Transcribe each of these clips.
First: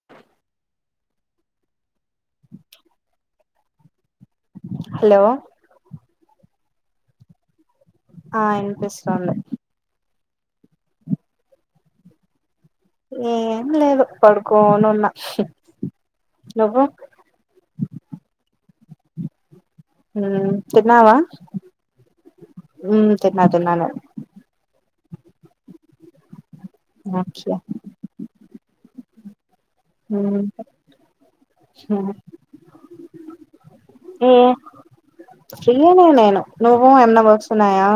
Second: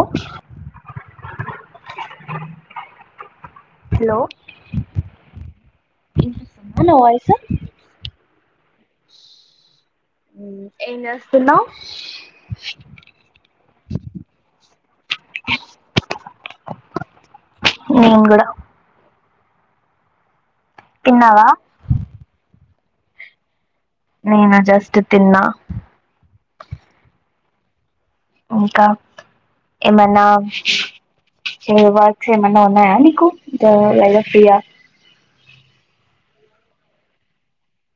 ఒ hello hello నా voice ఆ ఇనిపిస్తుంది ఎం చేస్తున్నావ్ ఏం లేదు పడుకోనున్న నువ్వు నిన్ కూడ మ్ తిన్నవా తిన్నావా మ్ తిన్న తిన్నను ఆ జస్ట్ తిన్నా అచ్చా ఇంకా ఏమన్నా వర్క్స్ ఏమైన్నా ఉన్నాయా నీకు లల ఏ ఫ్రీయా ఫ్రీయనే నేను నువ్వు ఎన్న బర్స్తున్నాయా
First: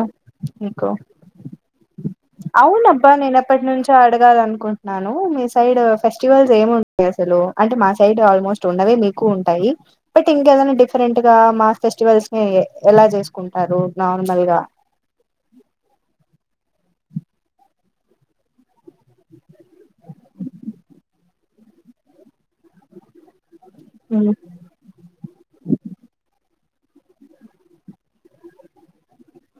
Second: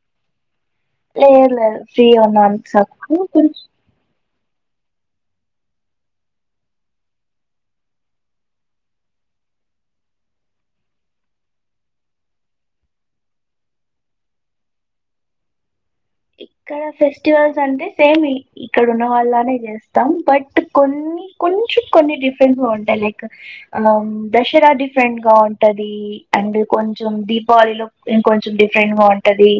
నీకు ఎది లేదు ఫ్రీ గున్నావర్ సర్కు కొంచ్ అడగాలనుకుంటున్నాను మీ సైడ్ ఫెస్టివల్స్ ఏమింటాయి అసలు అంటే మా సైడ్ ఆల్మోస్ట్ టుండవే మీకు ఉంటాయి బట్ ఇంకేదైనా డిఫరెంట్ గా మా ఫెస్టివల్స్ ని ఎలా చేసుకుంటారు నార్మల్ గా ఇక్కడ ఫెస్టివల్స్ అంటే సేమ్ ఇక్కడ ఉన్న వాళ్ళనే చేస్తాం బట్ కొన్ని కొంచెం కొన్ని డిఫరెన్స్ గ ఉంటాయి లైక్ అం దసరా డిఫరెంట్ గా ఉంటది అండ్ కొంచెం దీపావళిలో ఇం కొంచెం డిఫరెంట్ గా ఉంటది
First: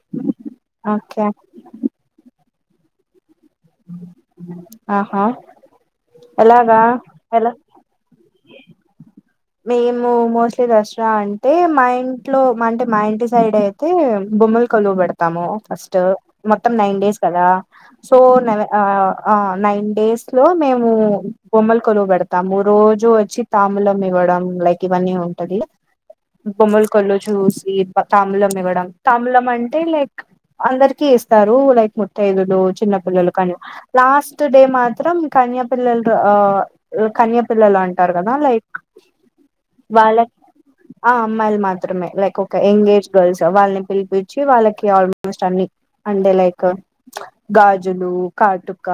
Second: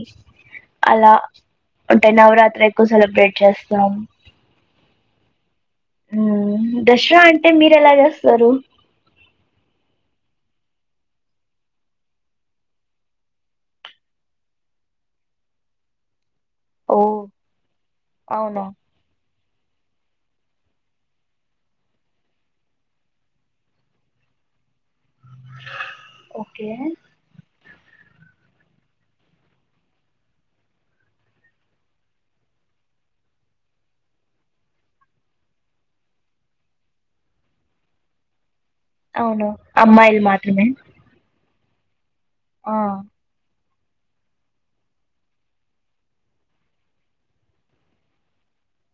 అలా ఓకే అంటే నవరాత్రి ఎక్కువ సెలబ్రేట్ చేస్ తం ఆహా మ్ ఎలాగా దసరా అంటే ఎలా మీ రేలా చేస్తారు మేము మోస్ట్లీ దసరా అంటే మా ఇంట్లో అంటే మా ఇంటి సైడ్ అయి తే బొమ్మలు కోలువు పెడుతాము ఫస్ట్ మొత్తం ఓ నైన్ డేస్ కదా సో నవ అవునా అ ఆ నైన్ డేస్ లో మేము బొమ్మలు కొలువు పెడుతాము రోజు వచ్చి తాములం ఇవ్వ డం లైక్ ఇవన్నీ ఉంటది ఓకే బొమ్మల కొలువు చూసి తంబులం ఇవ్వడం తంబులం అంటే లైక్ అందరికి ఇస్తారు లైక్ ముతైదులు చిన్న పిల్లలు కానీ లాస్ట్ డే మాత్రం కన్యాపిల్లలు అ కన్యాపిల్లలు అంటారు కదా లైక్ అవును అమ్మాయిల్ వాళ్ళ మాత్రమే ఆ అమ్మాయిలు మాత్రమే లైక్ ఒక ఆ ఎంగేజ్ గర్ల్స్ వాళ్ళని పిలిపిచ్చి వాళ్ళకి ఆల్మోస్ట్ అన్ని అంటే లైక్ గాజులు కాటుక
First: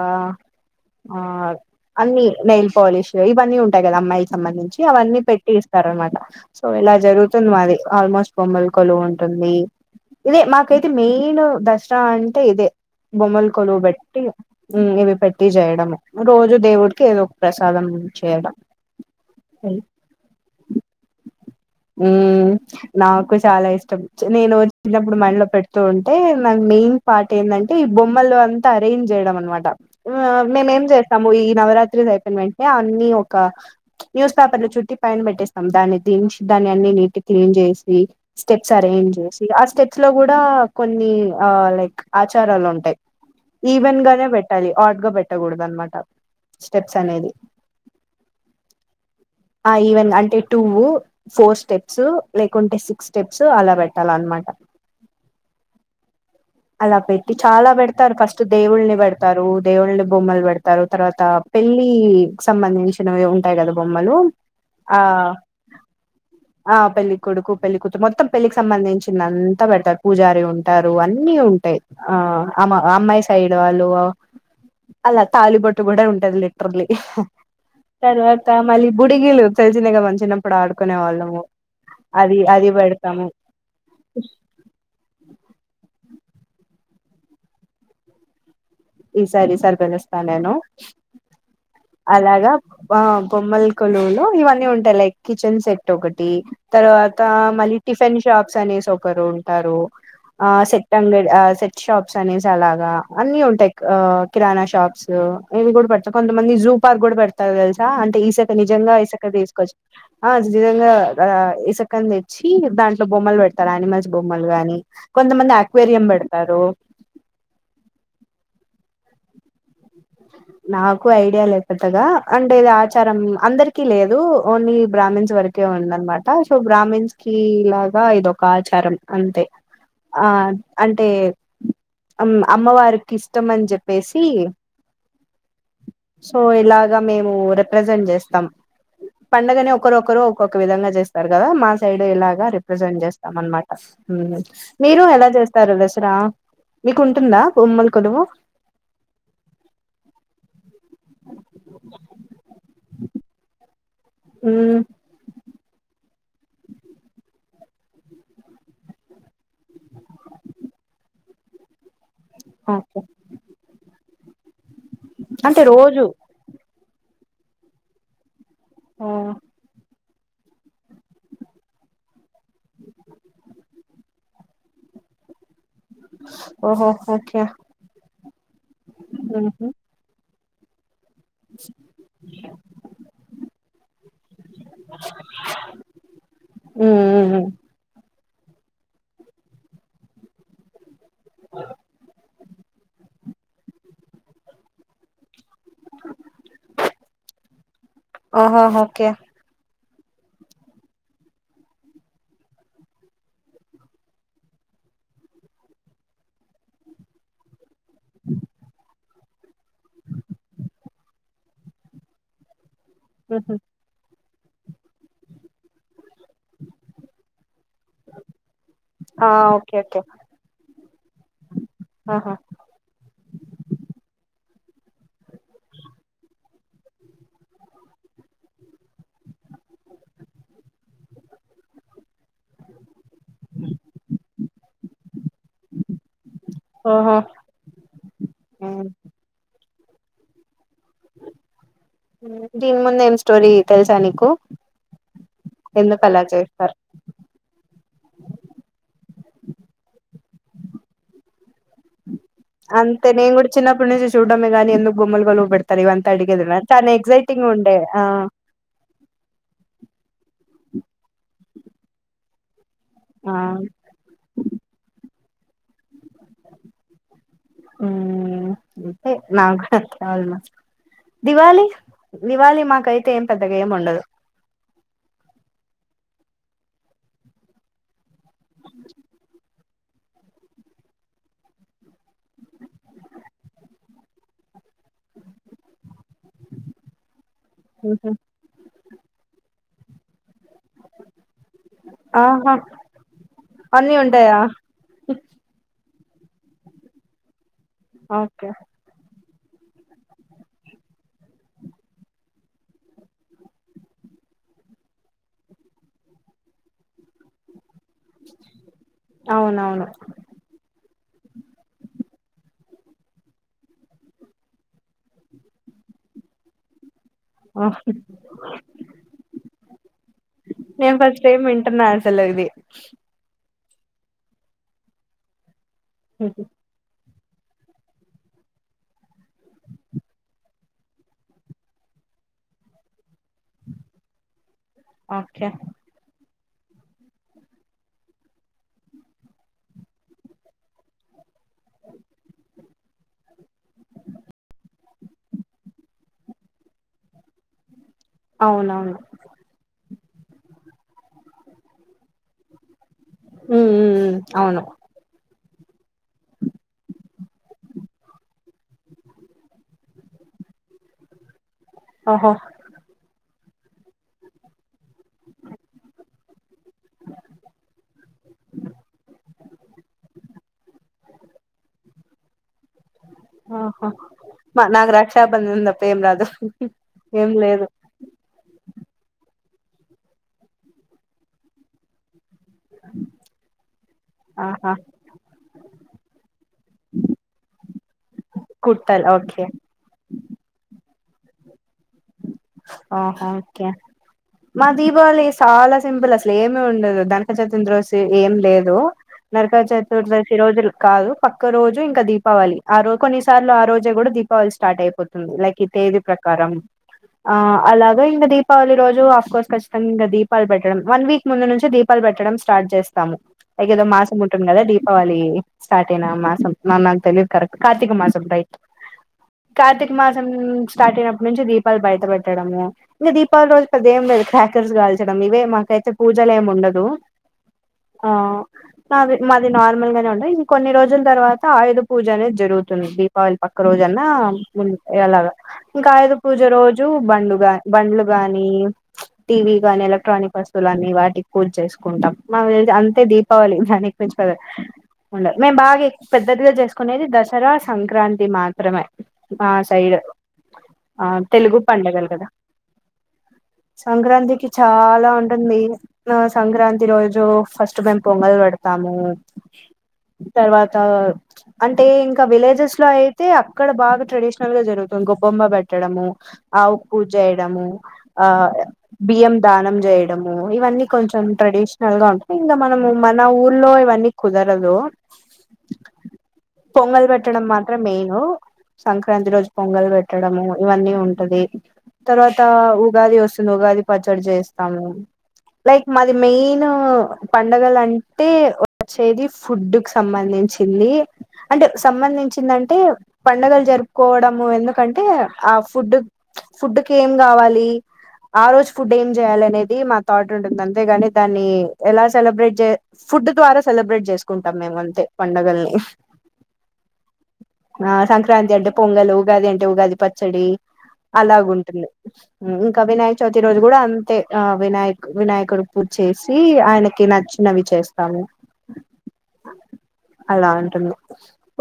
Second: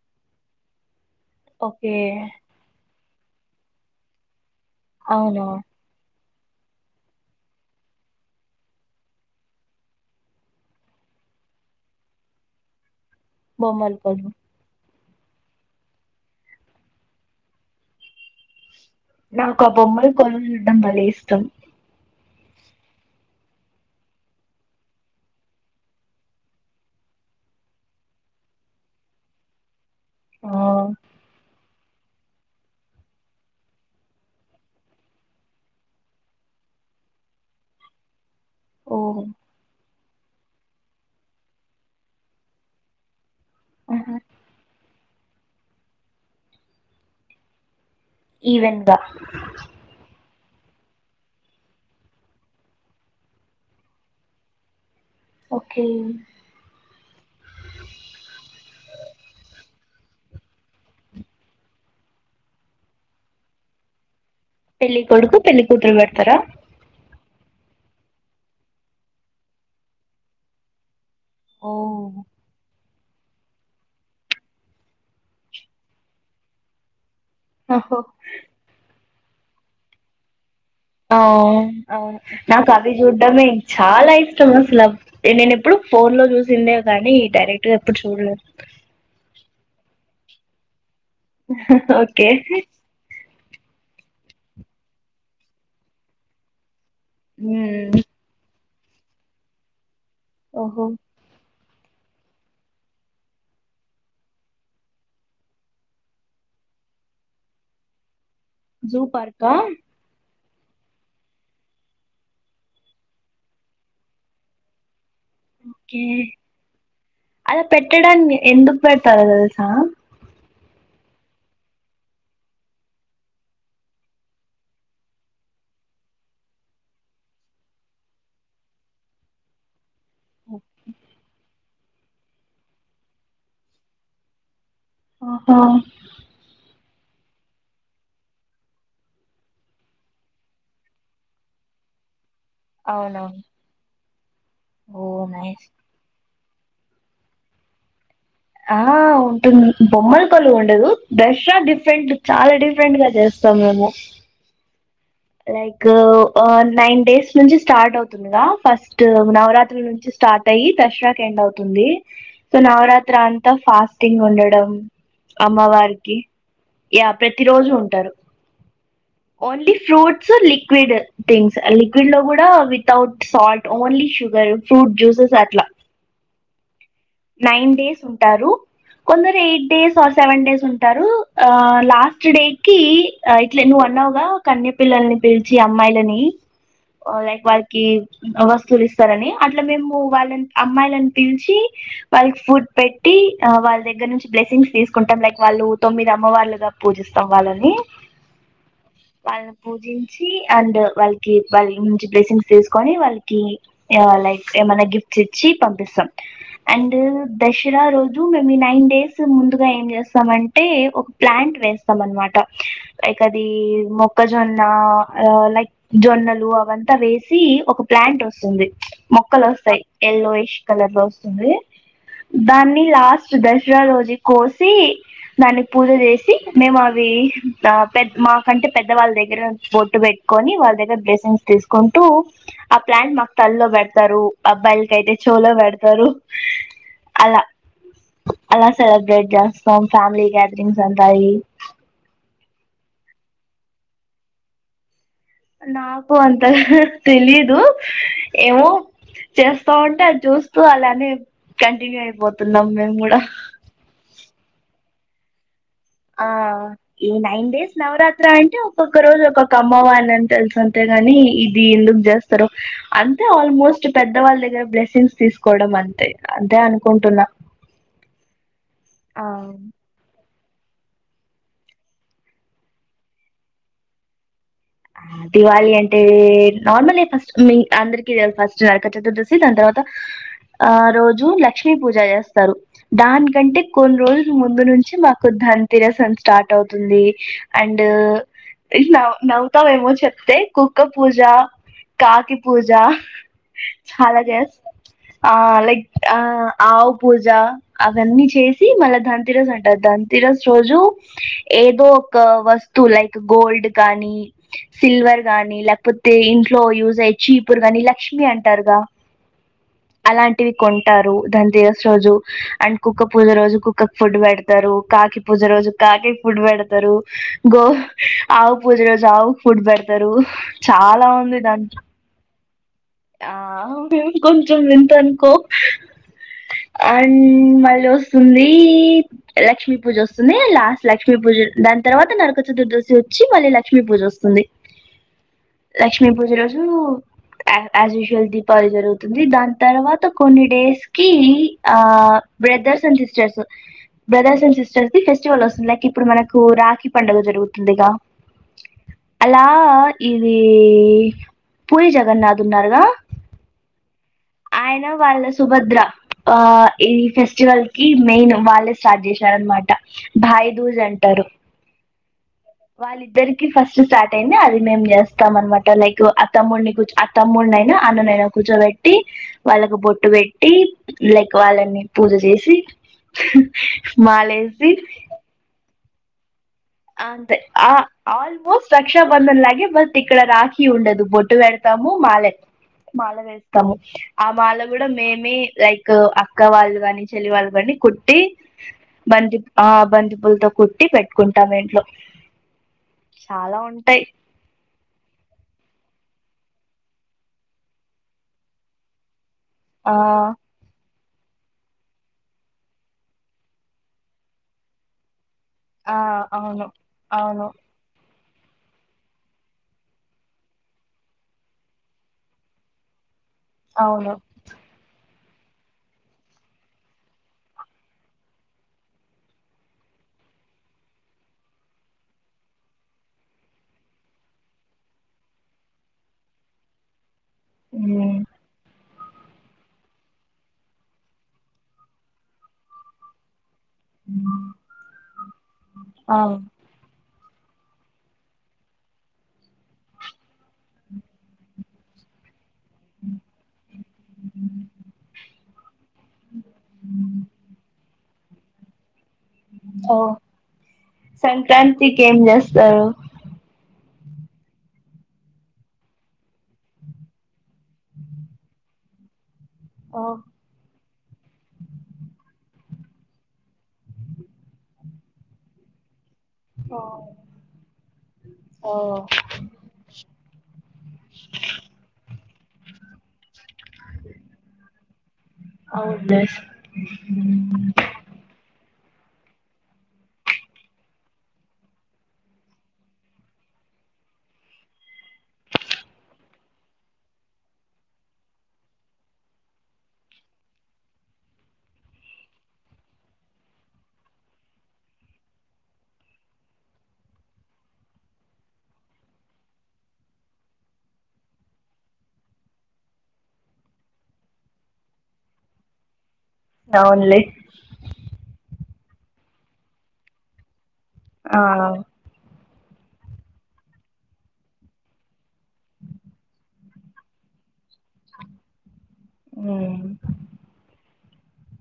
ఆ ఓకే అన్ని నెయిల్ పాలిష్ ఇవన్నీ ఉంటాయి కదా అమ్మాయిలకి సంబంధించి అవన్నీ అవునా పెట్టి రన్నమాట సో ఇలా జరుగుతుంది మాది ఆల్మోస్ట్ బొమ్మలు కొలువు ఉంటుంది ఇదే మాకైతే మెయిన్ దసరా అంటే ఇదే బొమ్మలు కొలువు పెట్టి మ్ ఇవి పెట్టి చేయడంము రోజు దేవుడికి ఏదో ఒక ప్రసాదం చేయడం నాకు ఆ బొమ్మలు కొలుడం భలే ఇష్టం మ్ నాకు చాలా ఇష్టం నేను చిన్నప్పుడు మ ఇంట్లో పెడుతూ ఉంటే నాకు మెయిన్ పార్ట్ ఏంటంటే ఈ బొమ్మలు అంతా అరేంజ్ చేయడం అనమాట ఆ మేమేం చేస్తాము ఈ నవరాత్రి అయిపోన వెంట అన్ని ఒక న్యూస్ పేపర్ లో చుట్టి పయైన పెట్టేస్తాం దాన్ని దించి దాని అన్ని నీట్ క్లీన్ చేసి స్టెప్స్ ఓ అరేంజ్ చేసి ఆ స్టెప్ స్టెప్ లో గుడా కొన్ని ఆ లైక్ ఆచారాలు ఉంటాయి ఈవెన్ ఆహా గానే పెట్టాలి హాట్గా పెట్టకూడదు అనమాట స్టెప్స్ అనేది ఈవెన్ గా ఆ ఈవెన్ అంటే టూ ఫోర్ స్టెప్స్ లేకుంటే సిక్స్ స్టెప్స్ అలా పెట్టాల అన్నమాట ఓకే అలా పెట్టి చాలా పెడతారు ఫస్ట్ దేవుళ్ళని పెడతారు దేవుళ్ళని బొమ్మలు పెడతారు తర్వాత పెళ్లి సంబంధించినవి ఉంటాయి కదా బొమ్మలు ఆ పెళ్లి కొడుకు పెళ్లి కూతురు పేడతారా ఆ పెళ్ళలి కొడుకు పెళ్ళికూతురు మొత్తం పెళ్ళికి సంబంధించిన అంతా పెడతారు పూజారి ఉంటారు అన్నీ ఓ ఉంటాయి ఆ అమ్ అమ్మాయి సైడ్ వాళ్ళు అలా తాలిబొట్టు కూడా ఉంటది లీటర్లీ ఓహో తర్వాత మళ్ళీ బుడిగీలు తెలిసినగా మ చిన్నప్పుడు ఆడు అవు అవును నా క అవి పెడతాము చూడ్డమే చాలా ఇష్టం అసలు నేను ఎప్పుడు ఫోన్ లో చూసిందే కానీ డైరెక్ట్ గా ఎప్పుడు చూడలేదు ఈ సారి ఈ సారి పిళస్తస్తా నేను ఓకే అలాగా వావ్ బొమ్మల కొలువులు ఇవన్నీ ఉంటాయి లైక్ కిచెన్ సెట్ ఒకటి తర్వాత మళ్ళీ టిఫిన్ షాప్స్ అనేసి ఒకరు ఉంటారు ఆ ఓహో సెట్ంగడి ఆ సెట్ షాప్స్ అనేసి అలాగా అన్ని ఉంటాయి ఆ కిరాణా షాప్స్ ఇవి కూడా పెడతా కొంతమంది జూ పార్క్ కూడా పెడతారు తెలుసా అంటే ఈ సె నిజంగా జూ ఈసక్క పార్కా తీసుకోవచ్చు ఆ నిజంగా ఇసుకం తెచ్చి దాంట్లో బొమ్మలు పెడతారు అనిమల్స్ బొమ్మలు గాని కొంతమంది ఓకే అక్వేరియం పెడతారు అలా పెట్టడానికి ఎందుకు పెడతారు తెలుసా నాకు ఐడియా లేదు పెద్దగా అంటే ఇది ఆచారం అందరికీ లేదు ఓన్లీ బ్రాహ్మన్స్ వరకు ఇంకేమీ ఉందన్నమాట సో బ్రాహ్మిన్స్ కి ఇలాగా ఇది ఒక ఆచారం అంతే ఆ అంటే అమ్మ అమ్మవారికి ఇష్టం అని చెప్పేసి ఆహా సో ఇలాగా మేము రిప్రజెంట్ చేస్తాం పండడుగనే ఒకరు ఒకరు ఒక్కొక్క విధంగా చేస్తారు కదా మా సైడ్ ఇలాగ రే రిపజెంట్ చేస్తాం అవునవును అనమాట మీరు ఓ ఎలా నైస్ చేస్తారు వెస్ కదా మీకు ఉంటుందా బొమ్మల కొలువు ఆ హావ్ [unintelligible] బొమ్మల కొలువు ఉండదు దసరా డిఫరెంట్ చాలా డిఫరెంట్ గా చేస్తాం మేము ఉ లైక్ ఓ నైన్ డేస్ నుంచి స్టార్ట్ అవుతుంది నువ్వు రా ఫస్ట్ నవరాత్రి నుంచి స్టార్ట్ అయ్యి దసరాక్ ఎండ్ అవుతుంది సో ఓకే నవరాత్ర అంతా ఫాస్టింగ్ ఉండడం అంటే రోజు అమ్మవారికి యా ప్రతి రోజు ఉంటారు ఓ, only fruits liquid things liquid లో కూడా without salt only sugar fruit juices అట్లా ఓహో ఓకే నైన్ డేస్ ఉంటారు కొందరు ఉహు eight days or seven days ఉంట ఆ లాస్ట్డే కి ఇట్లే నువ్వున్నావుగా కన్య పిల్లల్ని పిల్చి అమ్మాయిలని ఉహు లైక్ వాళ్ళ కి వస్తువులు ఇస్తారని అట్లా మేము వాళ్ళ అమ్మాయిల పిలిచి వాళ్ళక్ ఫుడ్ పెట్టి వాళ్ళ దగ్గర నుంచి బ్లెస్సింగ్స్ తీసుకుంటాం లైక్ వాళ్ళు తొమ్మిది అమ్మవార్లుగా పూజిస్తాం వాళ్ళని ఓహో ఓకే వాళ్ళని పూజించి అండ్ వాళ్ళకి వాళ్ళ మంచి బ్లెస్సింగ్స్ తీసుకొని వాల్కి లైక్ ఏమన్నా గిఫ్ట్స్ ఇచ్చి పంపిస్తాం అండ్ దసరా రోజు మేమ్మీ నైన్ డేస్ ముందుగా ఏం చేస్తామంటే ఒక ప్లాంట్ వేస్తాం అన్మాట లైక్ అది ఉహు. మొక్క జొన్న లైక్ జొన్నలు అవంతా వేసి ఒక ప్లాంట్ వస్తుంది ఆ ఓకే మొక్కలోస్తాయి ఓకే ఎయల్లోయిష్ కలర్ లో వస్తుంది ఆహా దాన్ని లాస్ట్ దసరా రోజే కోసి దానికి పూజ చేసి మేము అవి పెద్ద మా కంటే పెద్దవాళ్ళ దగ్గర బొట్టు పెట్టుకొని వాళ్ళ దగ్గర బ్లెస్సింగ్స్ తీసుకుంటూ ఆ ప్లాంట్ మాకు తల్ల్లో పెడతారు అబ్బాయిలకి అయితే షోల్డర్ పెడతారు ఓహో అలా అలా హ్మ్. సెలబ్రేట్ చేస్త సం ఫ్యామిలీ గ్యాదరింగ్స్ ఉంటాయి దీని ముందు ఏం స్టోరీ తెలుసా నీకు ఎందుకు నాకు అలా అంతలా చేస్తారు తెలిదు ఏమో చేస్తావుంటే అది చూస్తూ అలానే కంటిన్యూ అయిపో అంతే నేను కూడా చిన్నప్పటి నుంచి చూడ్మే కానీ ఎందుకు గుమ్మలు గలువ పడుత ఇవంత ఆ అడిగది తాను ఎక్సైటింగ్ ఉండే ఆ ఒక్క రోజు ఒక్కొక్క అమ్మవర్ణన్ని తెల్సాంతే గాని ఇది ఎందుకు జస్ట్ అంతే ఆ ఆల్మోస్ట్ కొంచం పెద్ద వాళ్ళ దగ్గర బ్లెసింగ్స్ తీసుకోవడం అంతే అంతే అనుకుంటున్నా ఉ అంతే అవును నాకూ [unintelligible] దివాళి దివాళి మాకైతే ఏం పెద్దగా ఏమి ఉండదు దివాళి అంటే నార్మల్ ఫస్ట్ మీ అందరికి ఫస్ట్ నరక చతుర్దశి దాని తర్వాత ఆ రోజు లక్ష్మీ పూజ చేస్తారు దానికంటే కొన్ని రోజుల ముందు నుంచి మాకు ధన్ తరసం స్టార్ట్ అవుతుంది అండ్ న నవ్తావేమో చెప్తే కుక్ కుక్క పూజ కాకి ఆహా పూజ అన్నీ చాలా ఉంటాయా చేస్తరు ఆ లైక్ ఆ ఆవు పూజ అవన్నీ ఓకే చేసి మళ్ళా దాని తిరజస్ అంటారు ధన్ తిరస్ రోజు ఏదో ఒక వస్తు లైక్ గోల్డ్ కానీ సిల్వర్ గానీ లేకపోతే ఇంట్లో యూజ్ అయి చీపుర్ కానీ లక్ష్మిీ అంటారుగా అవునవును అలాంటి వి కొంటారు దాని తీస రోజు అండ్ కుక్క పూజ రోజు కుక్కకు ఫుడ్ పెడత తారు కాకి పూజ రోజు కాక్కి ఫుడ్ పెడతారు గో ఓహ్! ఆవు పూజ రోజు ఆవుక్ ఫుడ్ పెడతారు చాలా ఉంది దాం తెలర్తే ఆ మే కొంచెం వింత అనుకో హ్మ్ అం మళ్ళొస్తుంది లక్ష్మి పూజ వస్తుంది, లాస్ట్ లక్ష్మీ పూజ దాని తర్వాత నరక చతుర్దశి వచ్చి మళ్ళీ లక్ష్మీ పూజ వస్తుంది. ఒకే లక్ష్మీ పూజ రోజు యాస్ యూజ్వల్ దీపావళీ జరుగుతుంది దాని తర్వాత కొన్ని డేస్ కి ఆ brothers and sisters brothers and sisters the festival వస్తుంది లైక్ ఇప్పుడు మనకు రాఖీ పండగ జరుగుతుందిగా. అవునవును. అలా ఇది పూరి జగన్నాథ్ ఉన్నారుగా ఉ ఉ అవును. ఆయన వాళ్ళ సుభద్ర ఆ ఈ ఫెస్టివల్ కి మెయిన్ వాళ్ళే స్టార్ట్ చేశారనమాట. భాయి దూజ్ అంటరు. ఆహా వాళ్ళిద్దరికి ఫస్ట్ స్టార్ట్ అయింది అది మేం చేస్తాం అనమాట లైక్ అ తమ్మున్ని కూర్చో తమ్మునైనా అన్ననైన కూర్చోబెట్టి వాళ్ళకు బొట్టు పెట్టి లైక్ వాళ్ళని పూజ చేసి ఆహా మాలేసి నాకు రక్షాబంధన్ తప్ప ఏం రాదు. ఏం అంతే లేదు ఆ ఆల్మోస్ట్ రక్షాబంధన్ లాగే బట్ ఇక్కడ రాఖీ ఉండదు బొట్టు పెడతాము మాలె మాల వేస్తము. ఆ మాల ఆహా కూడా మేమే లైక్ అక్క వాళ్ళు కాని, చెల్లి వాళ్ళు కానీ కుట్టి కుట్టాలి బంతి ఓకే ఆ బంతి పూలతో కుట్టి పెట్టుకుంటాం ఇంట్లో. ఆహా చాలా ఓకే. ఉంటాయి మా దీపావళి సాలా సింపుల్ అసలు ఏమి ఉండదు, ధనక చతుద్ర రోజు ఏం లేదు నరక ఆ చతుర్దశి రోజులు కాదు. పక్క రోజు ఇంకా దీపావళి ఆ రోజు కొన్నిసార్లు ఆ రోజే కూడా దీపావళి స్టార్ట్ అయిపో తుంది లైక్ ఈ ఆ తేదీ ప్రకారం అవును ఆ అవును అలాగ ఇంగ దీ దీపావళి రోజు ఆఫ్ కోర్స్ ఖచ్చితంగా ఇంకా దీపాలు పెట్టడం, వన్ వీక్ ముందు నుంచే దీపాలు పెట్టడం స్టార్ట్ చేస్తాము. ఎగదో అవును మాసం ఉం ఉంటుంది కదా దీపావళి స్టార్ట్ అయినా మాసం నా నాకు తెలిదు కరెక్ట్ కార్తీక మాసం రైట్. కార్తీక మాసం స్టార్ట్ అయినప్పటి నుంచి దీపాలు బయట పెట్టడము, ఇగ దీపావలీ రోజు పెద్దగా ఏం లేదు క్రాకర్స్ కాల్చడం ఇవే మాకైతే పూజలేం ఉండదు. ఆ ఉమ్ అది మాది నార్మల్ గానే ఉంటయి, కొన్ని రోజుల తర్వాత ఆయుధ పూజ అనేది జరుగుతుంది. దీపావళి పక్క రోజన్నా ముందు ఇగ అలాగా ఇంకా ఆయుధ ఆ పూజ రోజు బండ్లు గా బండ్లు గాని టీవీ గాని ఎలక్ట్రానిక్ వస్తువులన్నీ వాటికి పూజ చేసుకుంటాం. మాది అయితే అంతే దీపావళి దానికి మించి పెద్దగా ఉండదు మేము బాగా ఎక్ పెద్దదిగా చేసుకునేది దసరా, సంక్రాం తి మాత్రమే మా ఓ సైడ్. ఆ తెలుగు సంక్రాంతికి పండగలు ఏం కదా, చేస్తారు సంక్రాంతికి చాలా ఉంటుంది. ఆ సంక్రాంతి రోజు ఫస్ట్ మేము పొంగల్ పెడతాము. ఆ తర్వాత అంటే ఇంకా విలేజెస్లో అయితే అక్కడ బాగా ట్రెడిషనల్గ జరుగుతుంద్ గొబ్బమ్మ బ ట్టడము ఓ ఆవుక్ పూజ చేయడము ఆ ఓ బియ్యం దానం జే డమూ ఇవన్నీ కొంచం ట్రెడిషనల్గా ఇంగ మనము మన ఊర్లో ఇవన్నీ కుదరదు. అవున్లె నేను సంక్రాంతి రోజు పొంగల్ పెట్టడము ఇవన్నీ ఉంటది తర్వాత ఉగాది వస్తుంద్ ఉగాది పచ్చడి చేస్తాము. లైక్ మాది మెయిన్ పండగలంటే వచ్చేది ఫుడ్క్ సంబంధించింది అంటే సంబంధించిందంటే పండగల్ జరుపుకోవడము ఎందుకంటే ఆ ఫుడ్ ఫుడ్ కేం గావాలీ ఆ రోజు ఫుడ్ ఏం చేయాలనేది మా థాట్ ఉంటున్ అంతేగాని దాన్నీ ఎలా సెలబ్రేట్ చే ఫుడ్ ద్వారా సెలబ్రేట్ చేస్కుంటాం మేం అంతే పండగల్ని అవున్లె ఆ సంక్రాంతి అంటే పొంగలు, ఉగాది అంటే ఉగాది పచ్చడీ ఆ అలాగుంటుంది. ఇంకా వినాయక చవితి రోజు గుడ అంతే ఆ వినాయక్ వినాయకుడు పూజ్ చేసి ఆయనకి నచ్ నవి చేస్తాము ఉమ్ అలా అంటున్న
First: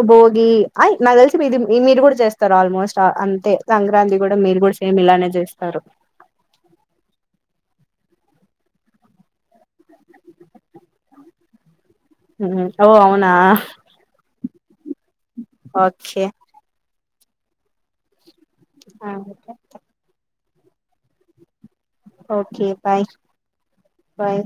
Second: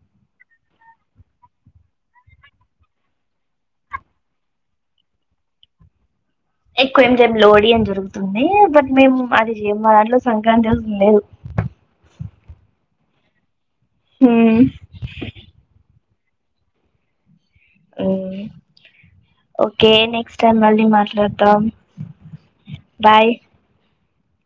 భోగి ఆయ్ నాక్ తెల్సి మీది మీరు గుడా చేస్తార్ ఆల్మోస్ట్ ఆ అన్ తె సంక్రాంతి గుడా మీరు గుడ సేమ్ ఇలానే చేస్తారు. ఎక్కు ఏం చేయం లోడీ అన్ జరుతుందీ బట్ మేము అది చేయం మా దాంట్లో సంక్రాంతి అసల్ లేదు. మ్ ఓ అవునా హ్మ్ ఓకే మ్ అంటే? ఓకే నెక్స్ట్ టైమ్ మళ్ళీ మాట్లాడ్తాం. Okay bye bye